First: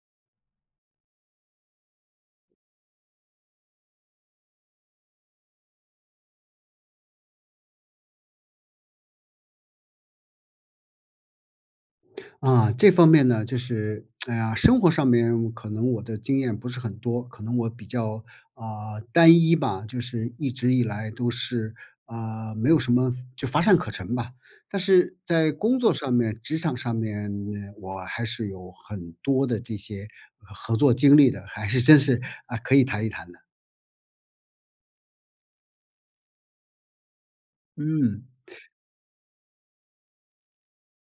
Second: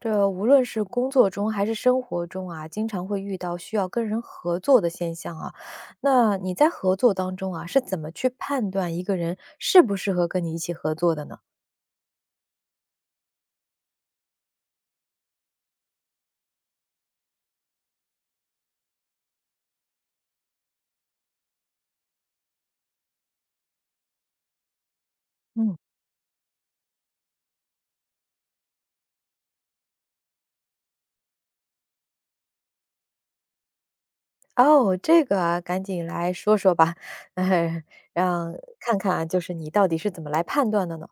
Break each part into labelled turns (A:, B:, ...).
A: 这无论是工作中还是生活中啊，经常会遇到需要跟人合作的现象啊。那你在合作当中啊，是怎么去判断一个人适不适合跟你一起合作的呢？
B: 啊，这方面呢，就是哎呀，生活上面可能我的经验不是很多，可能我比较单一吧，就是一直以来都是没有什么就乏善可陈吧。但是在
A: 嗯。
B: 工作上面、职场上面，我还是有很多的这些合作经历的，还是真是可以谈一谈的。
A: 哦，这个啊，赶紧来说说吧，
B: 嗯，
A: 让看看啊，就是你到底是怎么来判断的呢？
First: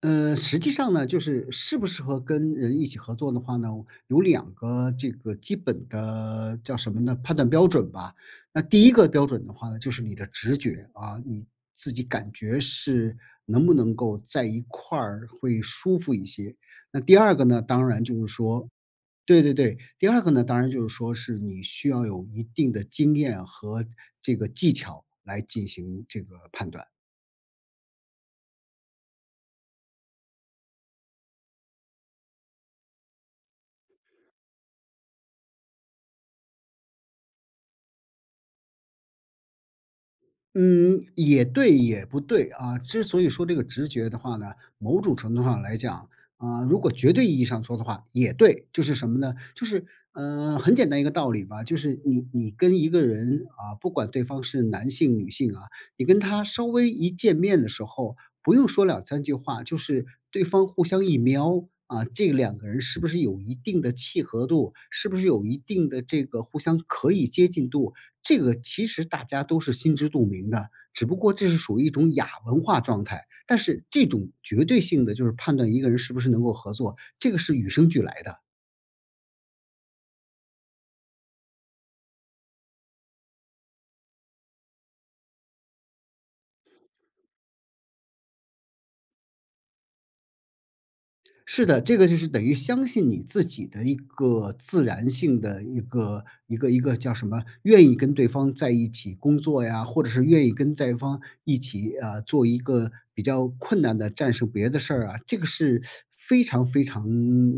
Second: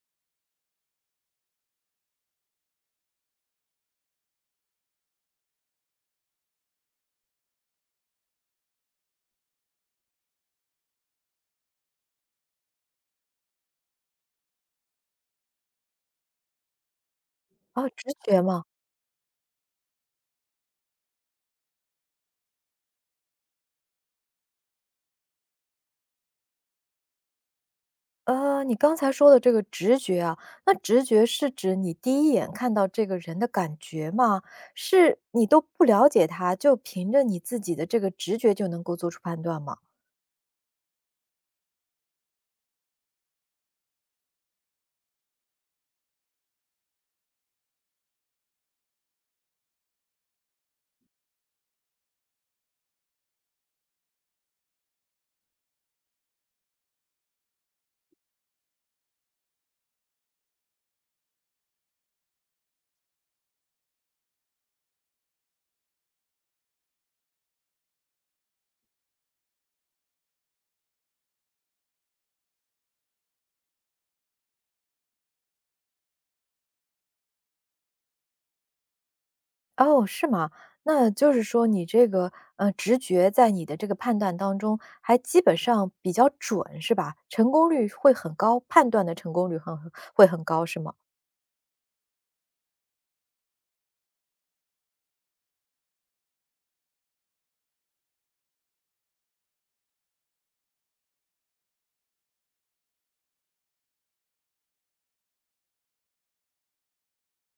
B: 实际上呢，就是适不适合跟人一起合作的话呢，有两个这个基本的叫什么呢？判断标准吧。那第一个标准的话呢，就是你的直觉啊，你自己感觉是能不能够在一块儿会舒服一些。那第二个呢，
A: 哦，
B: 当然
A: 直
B: 就是
A: 觉吗？
B: 说，对对对，第二个呢，当然就是说是你需要有一定的经验和这个技巧来进行这个判断。
A: 你刚才说的这个直觉啊，那直觉是指你第一眼看到这个人的感觉吗？是你都不了解他，就凭着你自己的这个直觉就能够做出判断吗？
B: 嗯，也对，也不对啊。之所以说这个直觉的话呢，某种程度上来讲，如果绝对意义上说的话，也对，就是什么呢？就是，很简单一个道理吧，就是你跟一个人啊，不管对方是男性女性啊，你跟他稍微一见面的时候，不用说两三句话，就是对方互相一瞄。啊，这两个人是不是有一定的契合度？是不是有一定的这个互相可以接近度？这个其实大家都是心知肚明的，只不过这是属于一种亚文化状态。但是这种绝对性的，就是判断一个人是不是能够合作，这个是与生俱来的。
A: 哦，是吗？那就是说你这个，呃，直觉在你的这个判断当中还基本上比较准，是吧？成功率会很高，判断的成功率很会很高，是吗？
B: 是的，这个就是等于相信你自己的一个自然性的一个叫什么，愿意跟对方在一起工作呀，或者是愿意跟对方一起做一个比较困难的战胜别的事儿啊，这个是非常非常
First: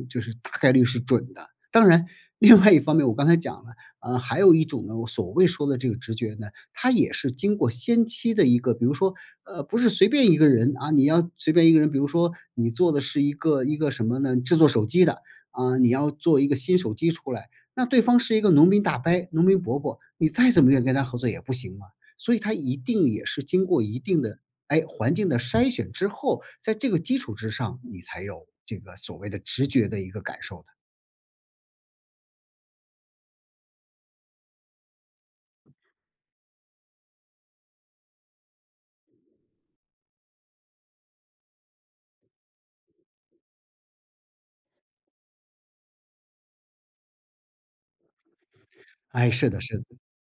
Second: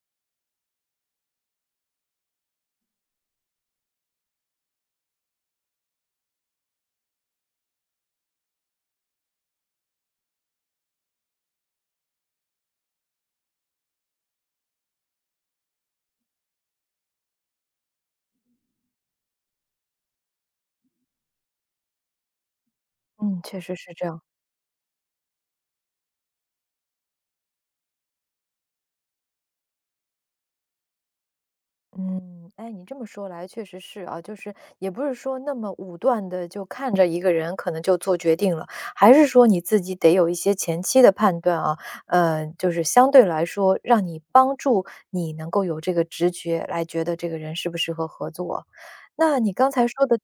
B: 就是大概率是准的。当然，另外一方面，我刚才讲了，还有一种呢，我所谓说的这个直觉呢，它也是经过先期的一个，比如说，不是随便一个人啊，你要随便一个人，比如说你做的是一个什么呢？制作手机的啊，你要做一个新手机出来，那对方是一个农民大伯、农民伯伯，你再怎么愿意跟他合作也不行嘛。所以他一定也
A: 嗯，
B: 是
A: 确
B: 经
A: 实
B: 过
A: 是
B: 一
A: 这样。
B: 定的环境的筛选之后，在这个基础之上，你才有这个所谓的直觉的一个感受的。
A: 嗯，哎，你这么说来确实是啊，就是也不是说那么武断的，就看着一个人可能就做决定了，还是说你自己得有一些前期的判断啊，呃，就是相对来说，让你帮助你能够有这个直觉来觉得这个人适不适合合作。
B: 哎，
A: 那
B: 是
A: 你
B: 的，
A: 刚
B: 是的。
A: 才说的，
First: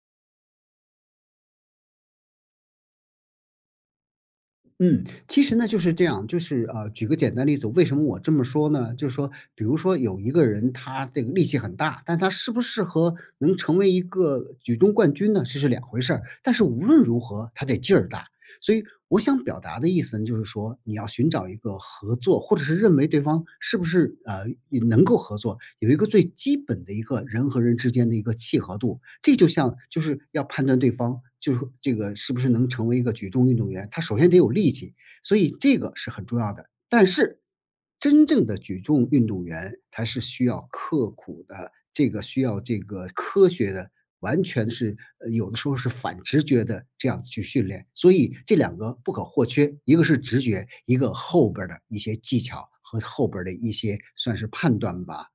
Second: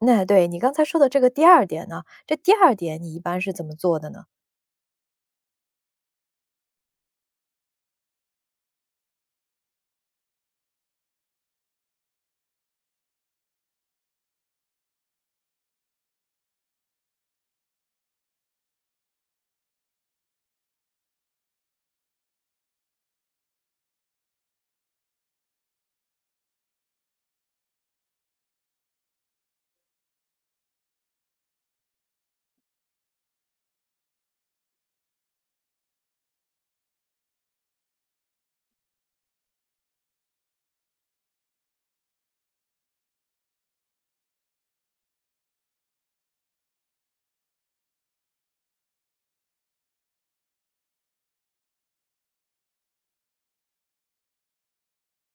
A: 那对，你刚才说的这个第二点呢，这第二点你一般是怎么做的呢？
B: 嗯，其实呢就是这样，就是举个简单例子，为什么我这么说呢？就是说，比如说有一个人他这个力气很大，但他适不适合能成为一个举重冠军呢，这是两回事儿。但是无论如何，他得劲儿大，所以我想表达的意思呢，就是说你要寻找一个合作，或者是认为对方是不是也能够合作，有一个最基本的一个人和人之间的一个契合度。这就像就是要判断对方就是这个是不是能成为一个举重运动员，他首先得有力气，所以这个是很重要的。但是真正的举重运动员，他是需要刻苦的，这个需要这个科学的完全是有的时候是反直觉的这样子去训练。所以这两个不可或缺，一个是直觉，一个后边儿的一些技巧和后边儿的一些算是判断吧，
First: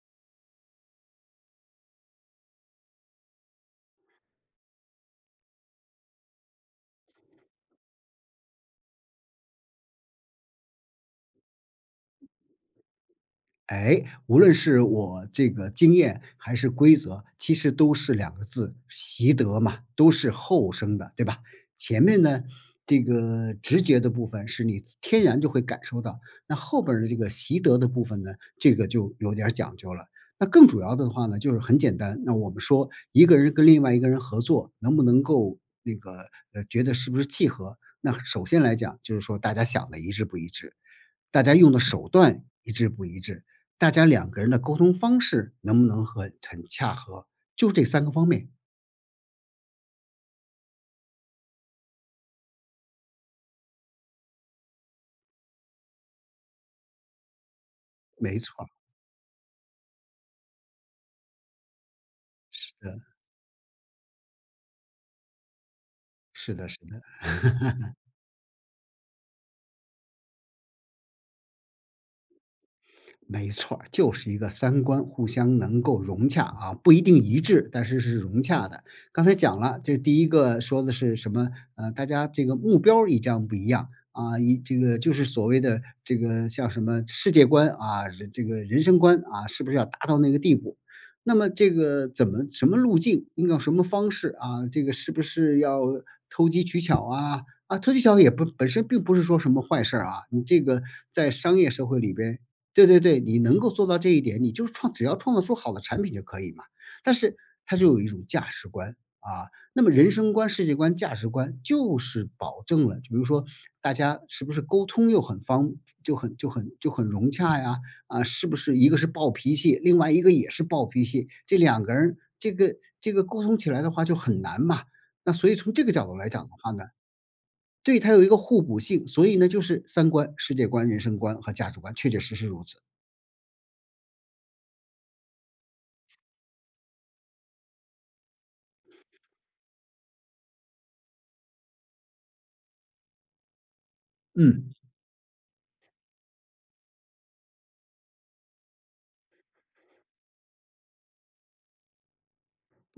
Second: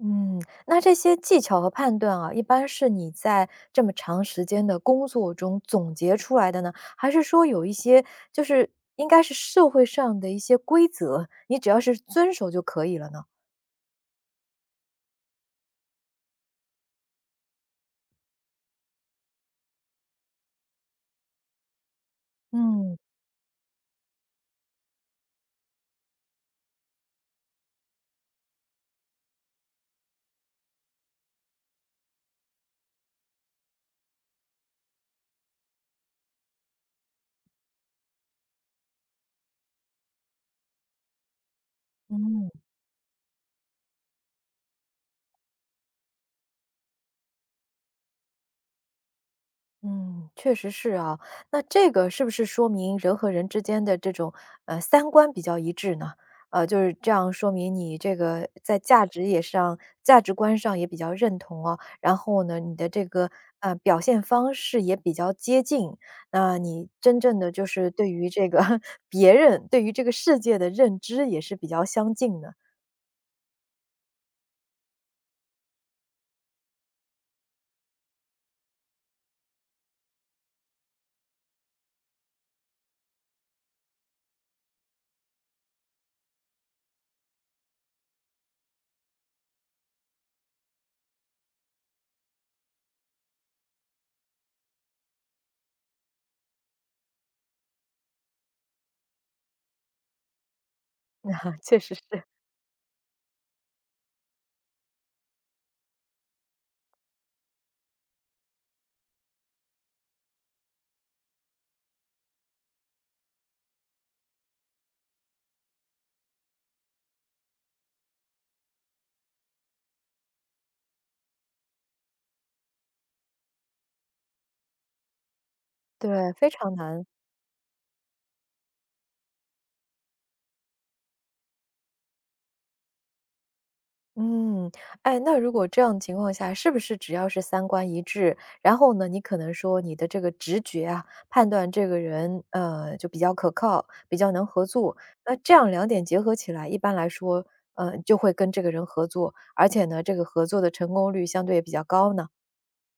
A: 嗯。那这些技巧和判断啊，一般是你在这么长时间的工作中总结出来的呢？还是说有一些就是应该是社会上的一些规则，你只要是遵守就可以了呢？
B: 哎，无论是我这个经验还是规则，其实都是两个字，习得嘛，都是后生的，对吧？前面呢，
A: 嗯。
B: 这个直觉的部分是你自天然就会感受到，那后边儿的这个习得的部分呢，这个就有点儿讲究了。那更主要的话呢，就是很简单，那我们说一个人跟另外一个人合作，能不能够觉得是不是契合？那首先来讲，就是说大家想的一致不一致。大家用的手段
A: 嗯。
B: 一致不一致，大家两个人的沟通方式能不能和很洽合，就这三个方面，
A: 嗯，确实是啊。那这个是不是说明人和人之间的这种，呃，三观比较一致呢？呃，就是这样说明你这
B: 没
A: 个
B: 错
A: 在价值也上价值观上也比较认同哦，然后呢，你的这个，呃，表现方式也比较接近，
B: 是
A: 那
B: 的是
A: 你
B: 的。是的
A: 真正的就是对于这个 别人，对于这个世界的认知也是比较相近的，
B: 没错儿就是一个三观互相能够融洽啊，不一定一致，但是是融洽的。刚才讲了，这第一个说的是什么？大家这个目标儿一样不一样啊，一这个就是所谓的这个像什么世界观啊，人这个人生观啊，是不是要达到那个地步？那么这个怎么什么路径，应该用什么方式啊？这个是不是要投机取巧啊？啊，投机取巧也不本身并不是说什么坏事儿啊。你这个在
A: 啊
B: 商业
A: 确
B: 社
A: 实
B: 会
A: 是，
B: 里边，对对对，你能够做到这一点，你就是创只要创造出好的产品就可以嘛。但是它就有一种价值观，啊，那么人生观、世界观、价值观就是保证了，就比如说大家是不是沟通又很方就很融洽呀？啊，是不是一个是暴脾气，另外一个也是暴脾气，这两个人这个这个沟通起来的话就很难嘛。那所以从这个角度来
A: 对，
B: 讲
A: 非
B: 的话
A: 常
B: 呢，
A: 难。
B: 对，它有一个互补性，所以呢，就是三观、世界观、人生观和价值观，确确实实如此。
A: 嗯，哎，那如果这样的情况下，是不是只要是三观一致，然后呢，你可能说你的这个直觉啊，判断这个人，呃，就比较可靠，比较能合
B: 嗯
A: 作，那这样两点结合起来，一般来说，呃，就会跟这个人合作，而且呢，这个合作的成功率相对也比较高呢？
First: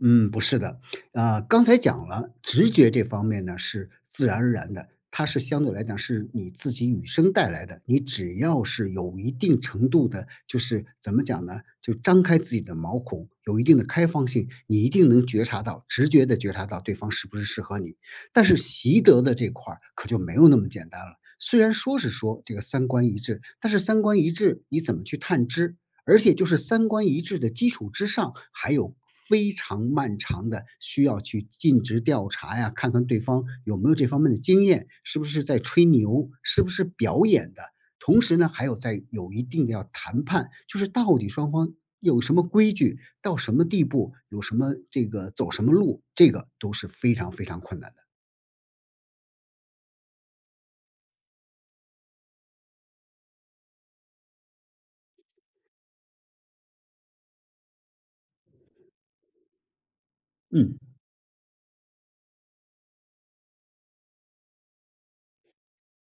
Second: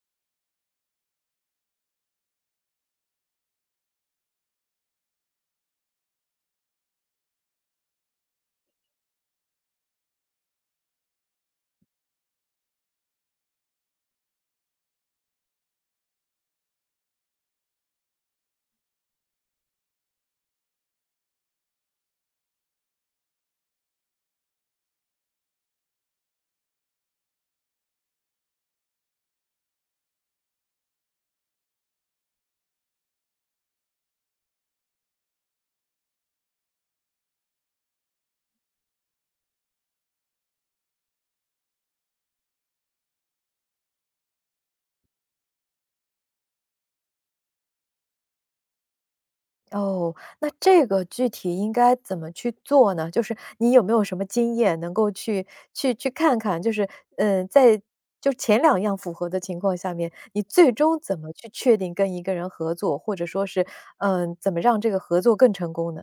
B: 嗯，不是的，啊，刚才讲了，直觉这方面呢是自然而然的，它是相对来讲是你自己与生带来的。你只要是有一定程度的，就是怎么讲呢，就张开自己的毛孔，有一定的开放性，你一定能觉察到，直觉的觉察到对方是不是适合你。但是习得的这块儿可就没有那么简单了。虽然说是说这个三观一致，但是三观一致你怎么去探知？而且就是三观一致的基础之上，还有非常漫长的需要去尽职调查呀，看看对方有没有这方面的经验，是不是在吹牛，是不是表演的。同时呢，还有在有一定的要谈判，就是到底双方有什么规矩，到什么地步，有什么这个走什么路，这个都是非常非常困难的。
A: 哦，那这个具体应该怎么去做呢？就是你有没有什么经验能够去去看看，就是嗯，呃在就前两样符合的情况下面，你最
B: 嗯。
A: 终怎么去确定跟一个人合作，或者说是嗯，怎么让这个合作更成功呢？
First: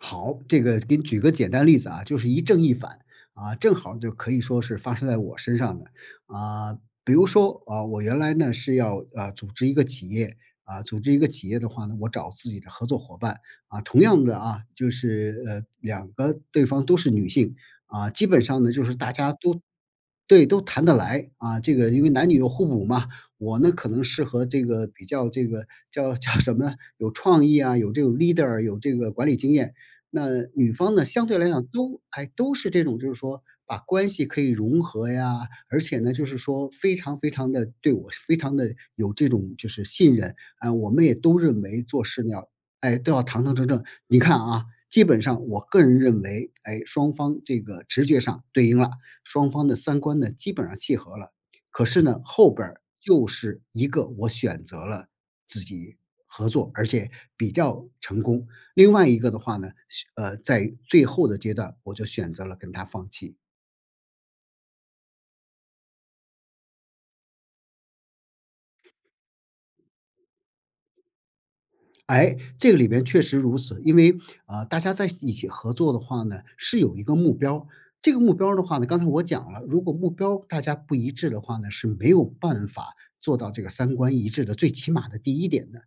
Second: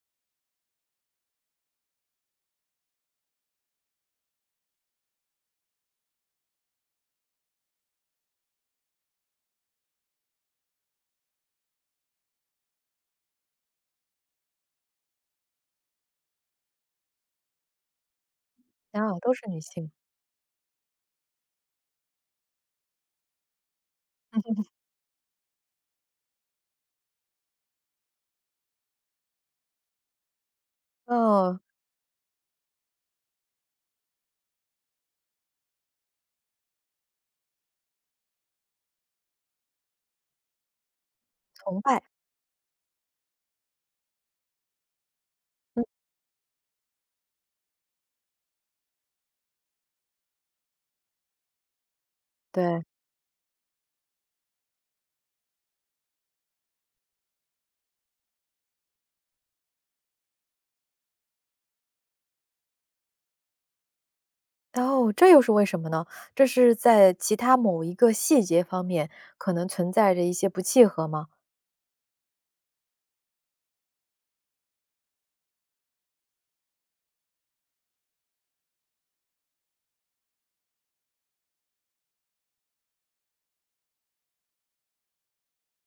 B: 好，这个给你举个简单例子啊，就是一正一反啊，正好就可以说是发生在我身上的啊。比如说啊，我原来呢是要组织一个企业的话呢，我找自己的合作伙伴啊，同样的啊，就是两个对方都是女性啊，基本上呢就是
A: 啊，
B: 大
A: 都
B: 家
A: 是女
B: 都
A: 性。
B: 对，都谈得来啊。这个因为男女有互补嘛，我呢可能适合这个比较这个叫什么呢？有创意啊，有这种 leader,有这个管理经验。那女方呢，相对来
A: 哦，
B: 讲都是这种就是说把关系可以融合呀，而且呢，就是说非常非常的对我非常的有这种就是信任，啊，我们也都认
A: 崇
B: 为
A: 拜。
B: 做事呢都要堂堂正正。你看啊，基本上我个
A: 嗯，
B: 人认为，哎，双方这个直觉上对应了，双方的三观呢基本上契合了。可是呢，后边儿
A: 对。
B: 就是一个我选择了自己合作，而且比较成功，另外一个的话呢，在最后的阶段，我就选择了跟他放弃。
A: 哦，这又是为什么呢？这是在其他某一个细节方面可能存在着一些不契合吗？
B: 哎，这个里边确实如此，因为大家在一起合作的话呢，是有一个目标儿，这个目标儿的话呢，刚才我讲了，如果目标儿大家不一致的话呢，是没有办法做到这个三观一致的，最起码的第一点的。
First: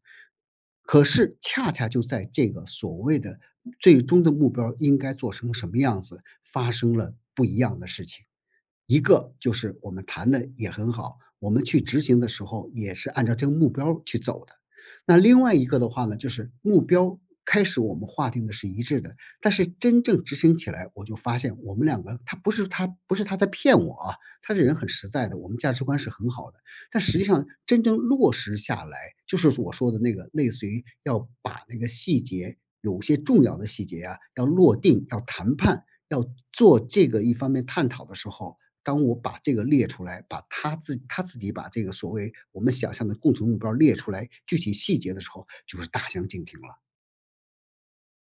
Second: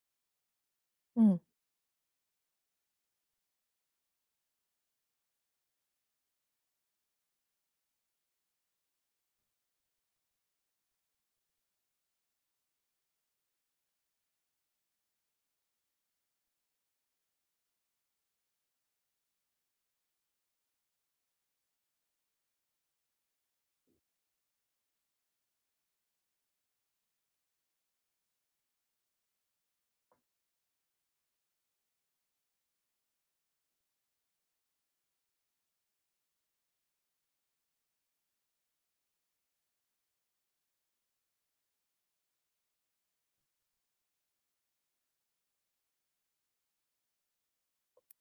B: 可是
A: 嗯。
B: 恰恰就在这个所谓的最终的目标儿应该做成什么样子，发生了不一样的事情。一个就是我们谈的也很好，我们去执行的时候也是按照这个目标儿去走的。那另外一个的话呢，就是目标开始我们划定的是一致的，但是真正执行起来，我就发现我们两个他不是他在骗我啊，他这人很实在的，我们价值观是很好的，但实际上真正落实下来，就是我说的那个类似于要把那个细节，有些重要的细节啊，要落定，要谈判，要做这个一方面探讨的时候，当我把这个列出来，把他自己把这个所谓我们想象的共同目标列出来，具体细节的时候，就是大相径庭了。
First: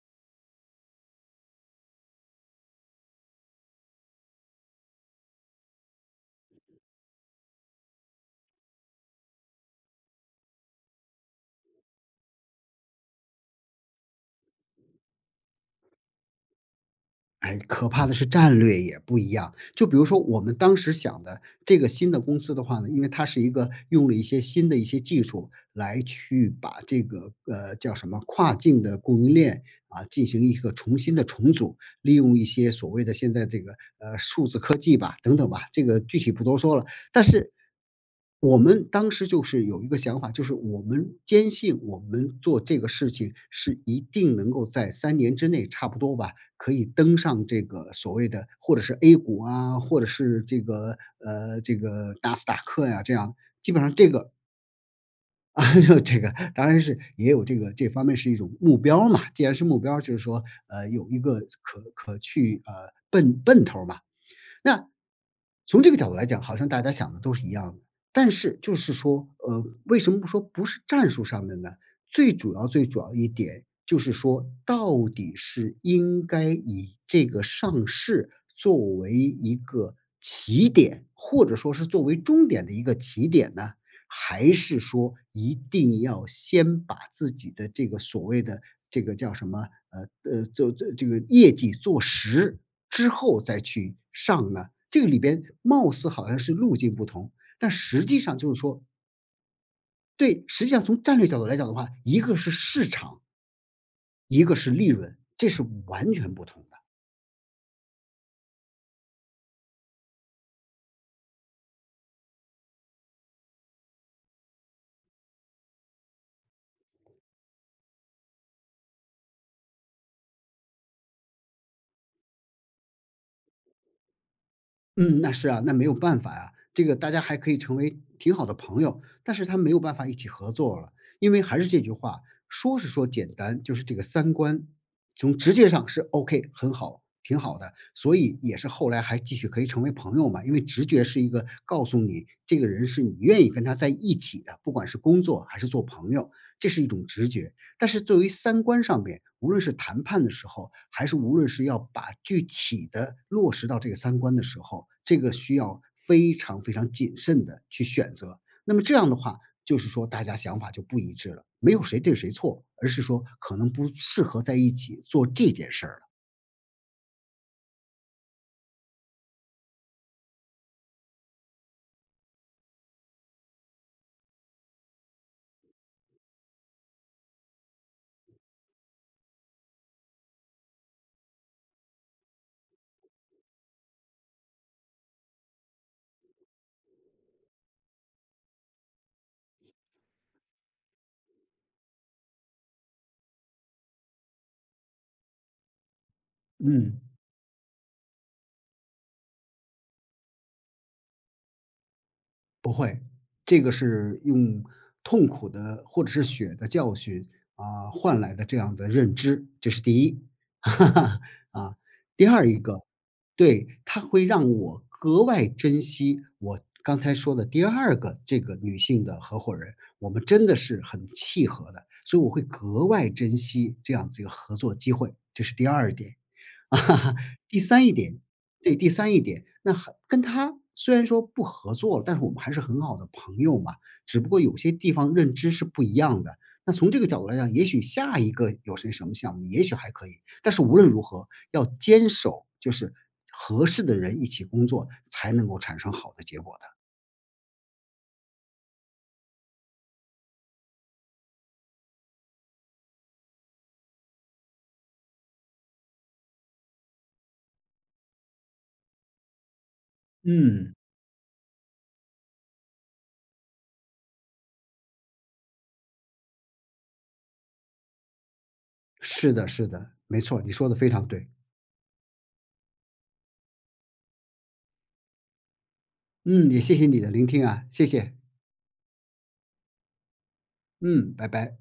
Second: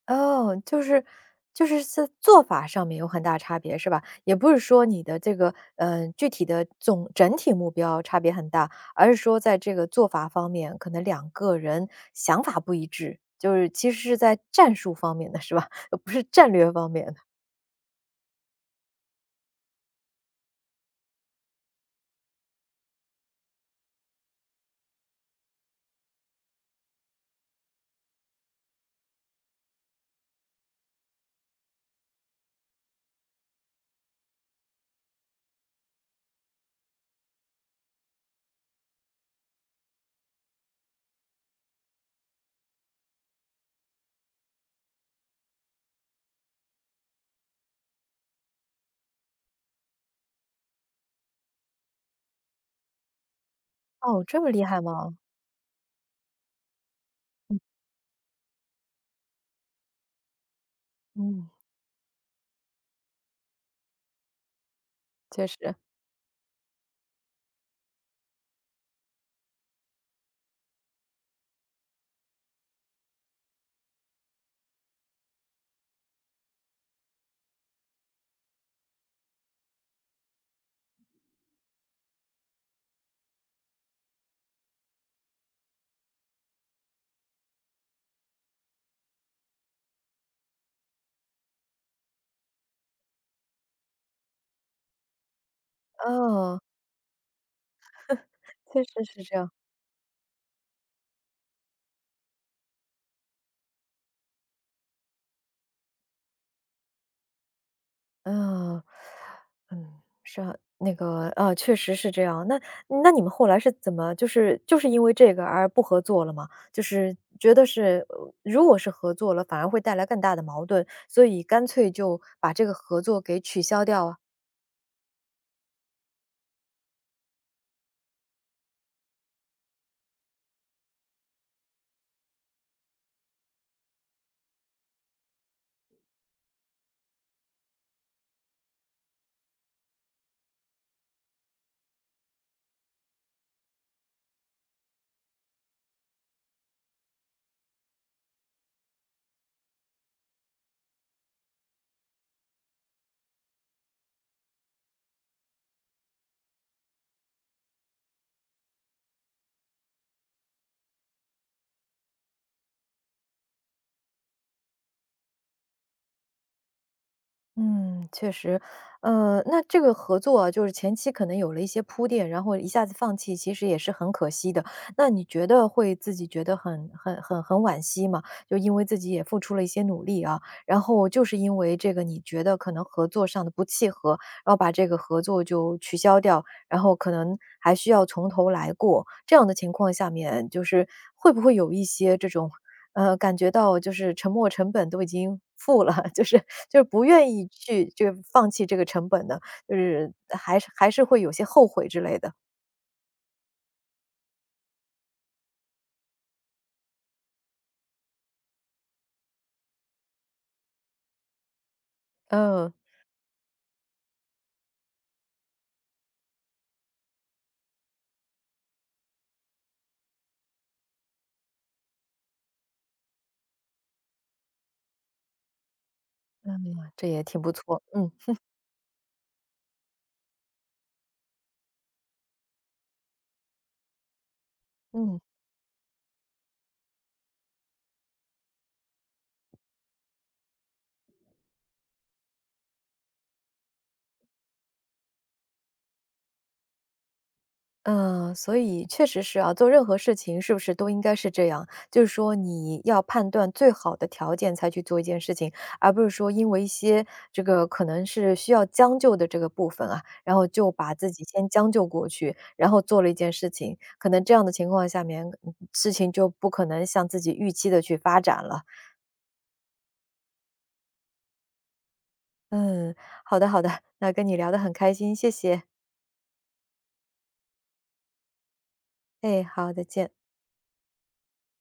A: 哦，就是在做法上面有很大差别，是吧？也不是说你的这个，嗯，呃具体的总整体目标差别很大，而是说在这个做法方面，可能两个人想法不一致，就是其实是在战术方面的，是吧？不是战略方面的。
B: 哎，可怕的是战略也不一样。就比如说我们当时想的这个新的公司的话呢，因为它是一个用了一些新的一些技术来去把这个，叫什么跨境的供应链啊，进行一个重新的重组，利用一些所谓的现在这个，数字科技吧，等等吧，这个具体不多说了。但是我们当时就是有一个想法，就是我们坚信我们做这个事情是一定能够在3年之内差不多吧，可以登上这个所谓的或者是 A 股啊，或者是这个这个纳斯达克呀、这样基本上这
A: 哦，
B: 个
A: 这么厉害吗？
B: 啊，就这个当然是也有这个这方面是一种目标嘛。既然是目标，就是说有一个
A: 嗯，
B: 可去奔头嘛。那
A: 确实。
B: 从这个角度来讲，好像大家想的都是一样的，但是就是说，为什么不说不是战术上面呢？最主要最主要一点就是说，到底是应该以这个上市作为一个起点，或者说是作为终点的一个起点呢？还是说一定要先把自己的这个所谓的这个叫什么，做这个业绩做实之后再去上呢？这个里边貌似好像是
A: 哦，
B: 路径不同，但实际上就是
A: 确
B: 说
A: 实是这样。
B: 对，实际上从战略角度来讲的话，一个是市场，一个是利润，这是完全不同的。
A: 嗯。嗯。是啊，那个，啊，确实是这样。那那你们后来是怎么就是因为这个而不合作了吗？就是觉得是，呃如果是合作了，反而会带来更大的矛盾，所以干脆就把这个合作给取消掉啊？
B: 嗯，那是啊，那没有办法呀、这个大家还可以成为挺好的朋友，但是他没有办法一起合作了，因为还是这句话，说是说简单，就是这个三观从直觉上是 OK,很好，挺好的，所以也是后来还继续可以成为朋友嘛，因为直觉是一个告诉你这个人是你愿意跟他在一起的，不管是工作还是做朋友，这是一种直觉。但是作为三观上面，无论是谈判的时候，还是无论是要把具体的落实到这个三观的时候，这个需要非常非常谨慎的去选择。那么这样的话，就是说大家想法就不一致了，没有谁对谁错，而是说可能不适合在一起做这件事儿
A: 嗯，确实。呃，那这个合作啊，就是前期可能有了一些铺垫，然后一下子放弃，其实也是很可惜的。那你觉得会自己觉得很惋惜吗？就因为自己也付出了一些努力啊，然后就是因为这个你觉得可能合作上的不契合，然后把这个合作就取消掉，然后可能还需要从头来过，这样的情况下面，就是会不会有一些这种呃，感觉到就是沉没成本都已经付了，就是
B: 了。
A: 就是
B: 嗯。
A: 不愿意去就放弃这个成本的，就是还是会有些后悔之类的。
B: 不会，这个是用痛苦的或者是血的教训啊换来的这样的认知，这是第一。哈哈啊，第二一
A: 嗯。
B: 个，对，它会让我格外珍惜我刚才说的第二个这个女性的合伙人，我们真的是很契合的，所以我会格外珍惜这样子一个合作机会，这是第二点。
A: 嗯，这
B: 啊，
A: 也挺不
B: 第
A: 错。
B: 三一
A: 嗯。
B: 点对，第三一点，那还跟他虽然说不合作了，但是我们还是很好的朋友嘛，只不过有些地方
A: 嗯。
B: 认知是不一样的。那从这个角度来讲，也许下一个有些什么项目，也许还可以，但是无论如何要坚守，就是合适的人一起工作，才能够产生好的结果的。
A: 嗯，所以确实是啊，做任何事情是不是都应该是这样？就是说你要判断最好的条件才去做一件事情，而不是说因为一些这个可能是需要将就的这个部分啊，然后就
B: 嗯。
A: 把自己先将就过去，然后做了一件事情，可能这样的情况下面，嗯事情就不可能像自己预期的去发展了。
B: 是的，是的，没错你说的非常对。
A: 嗯，好的好的，那跟你聊得很开心，谢谢。
B: 嗯，也谢谢你的聆听啊，谢谢，
A: 哎，好，再见。
B: 嗯，拜拜。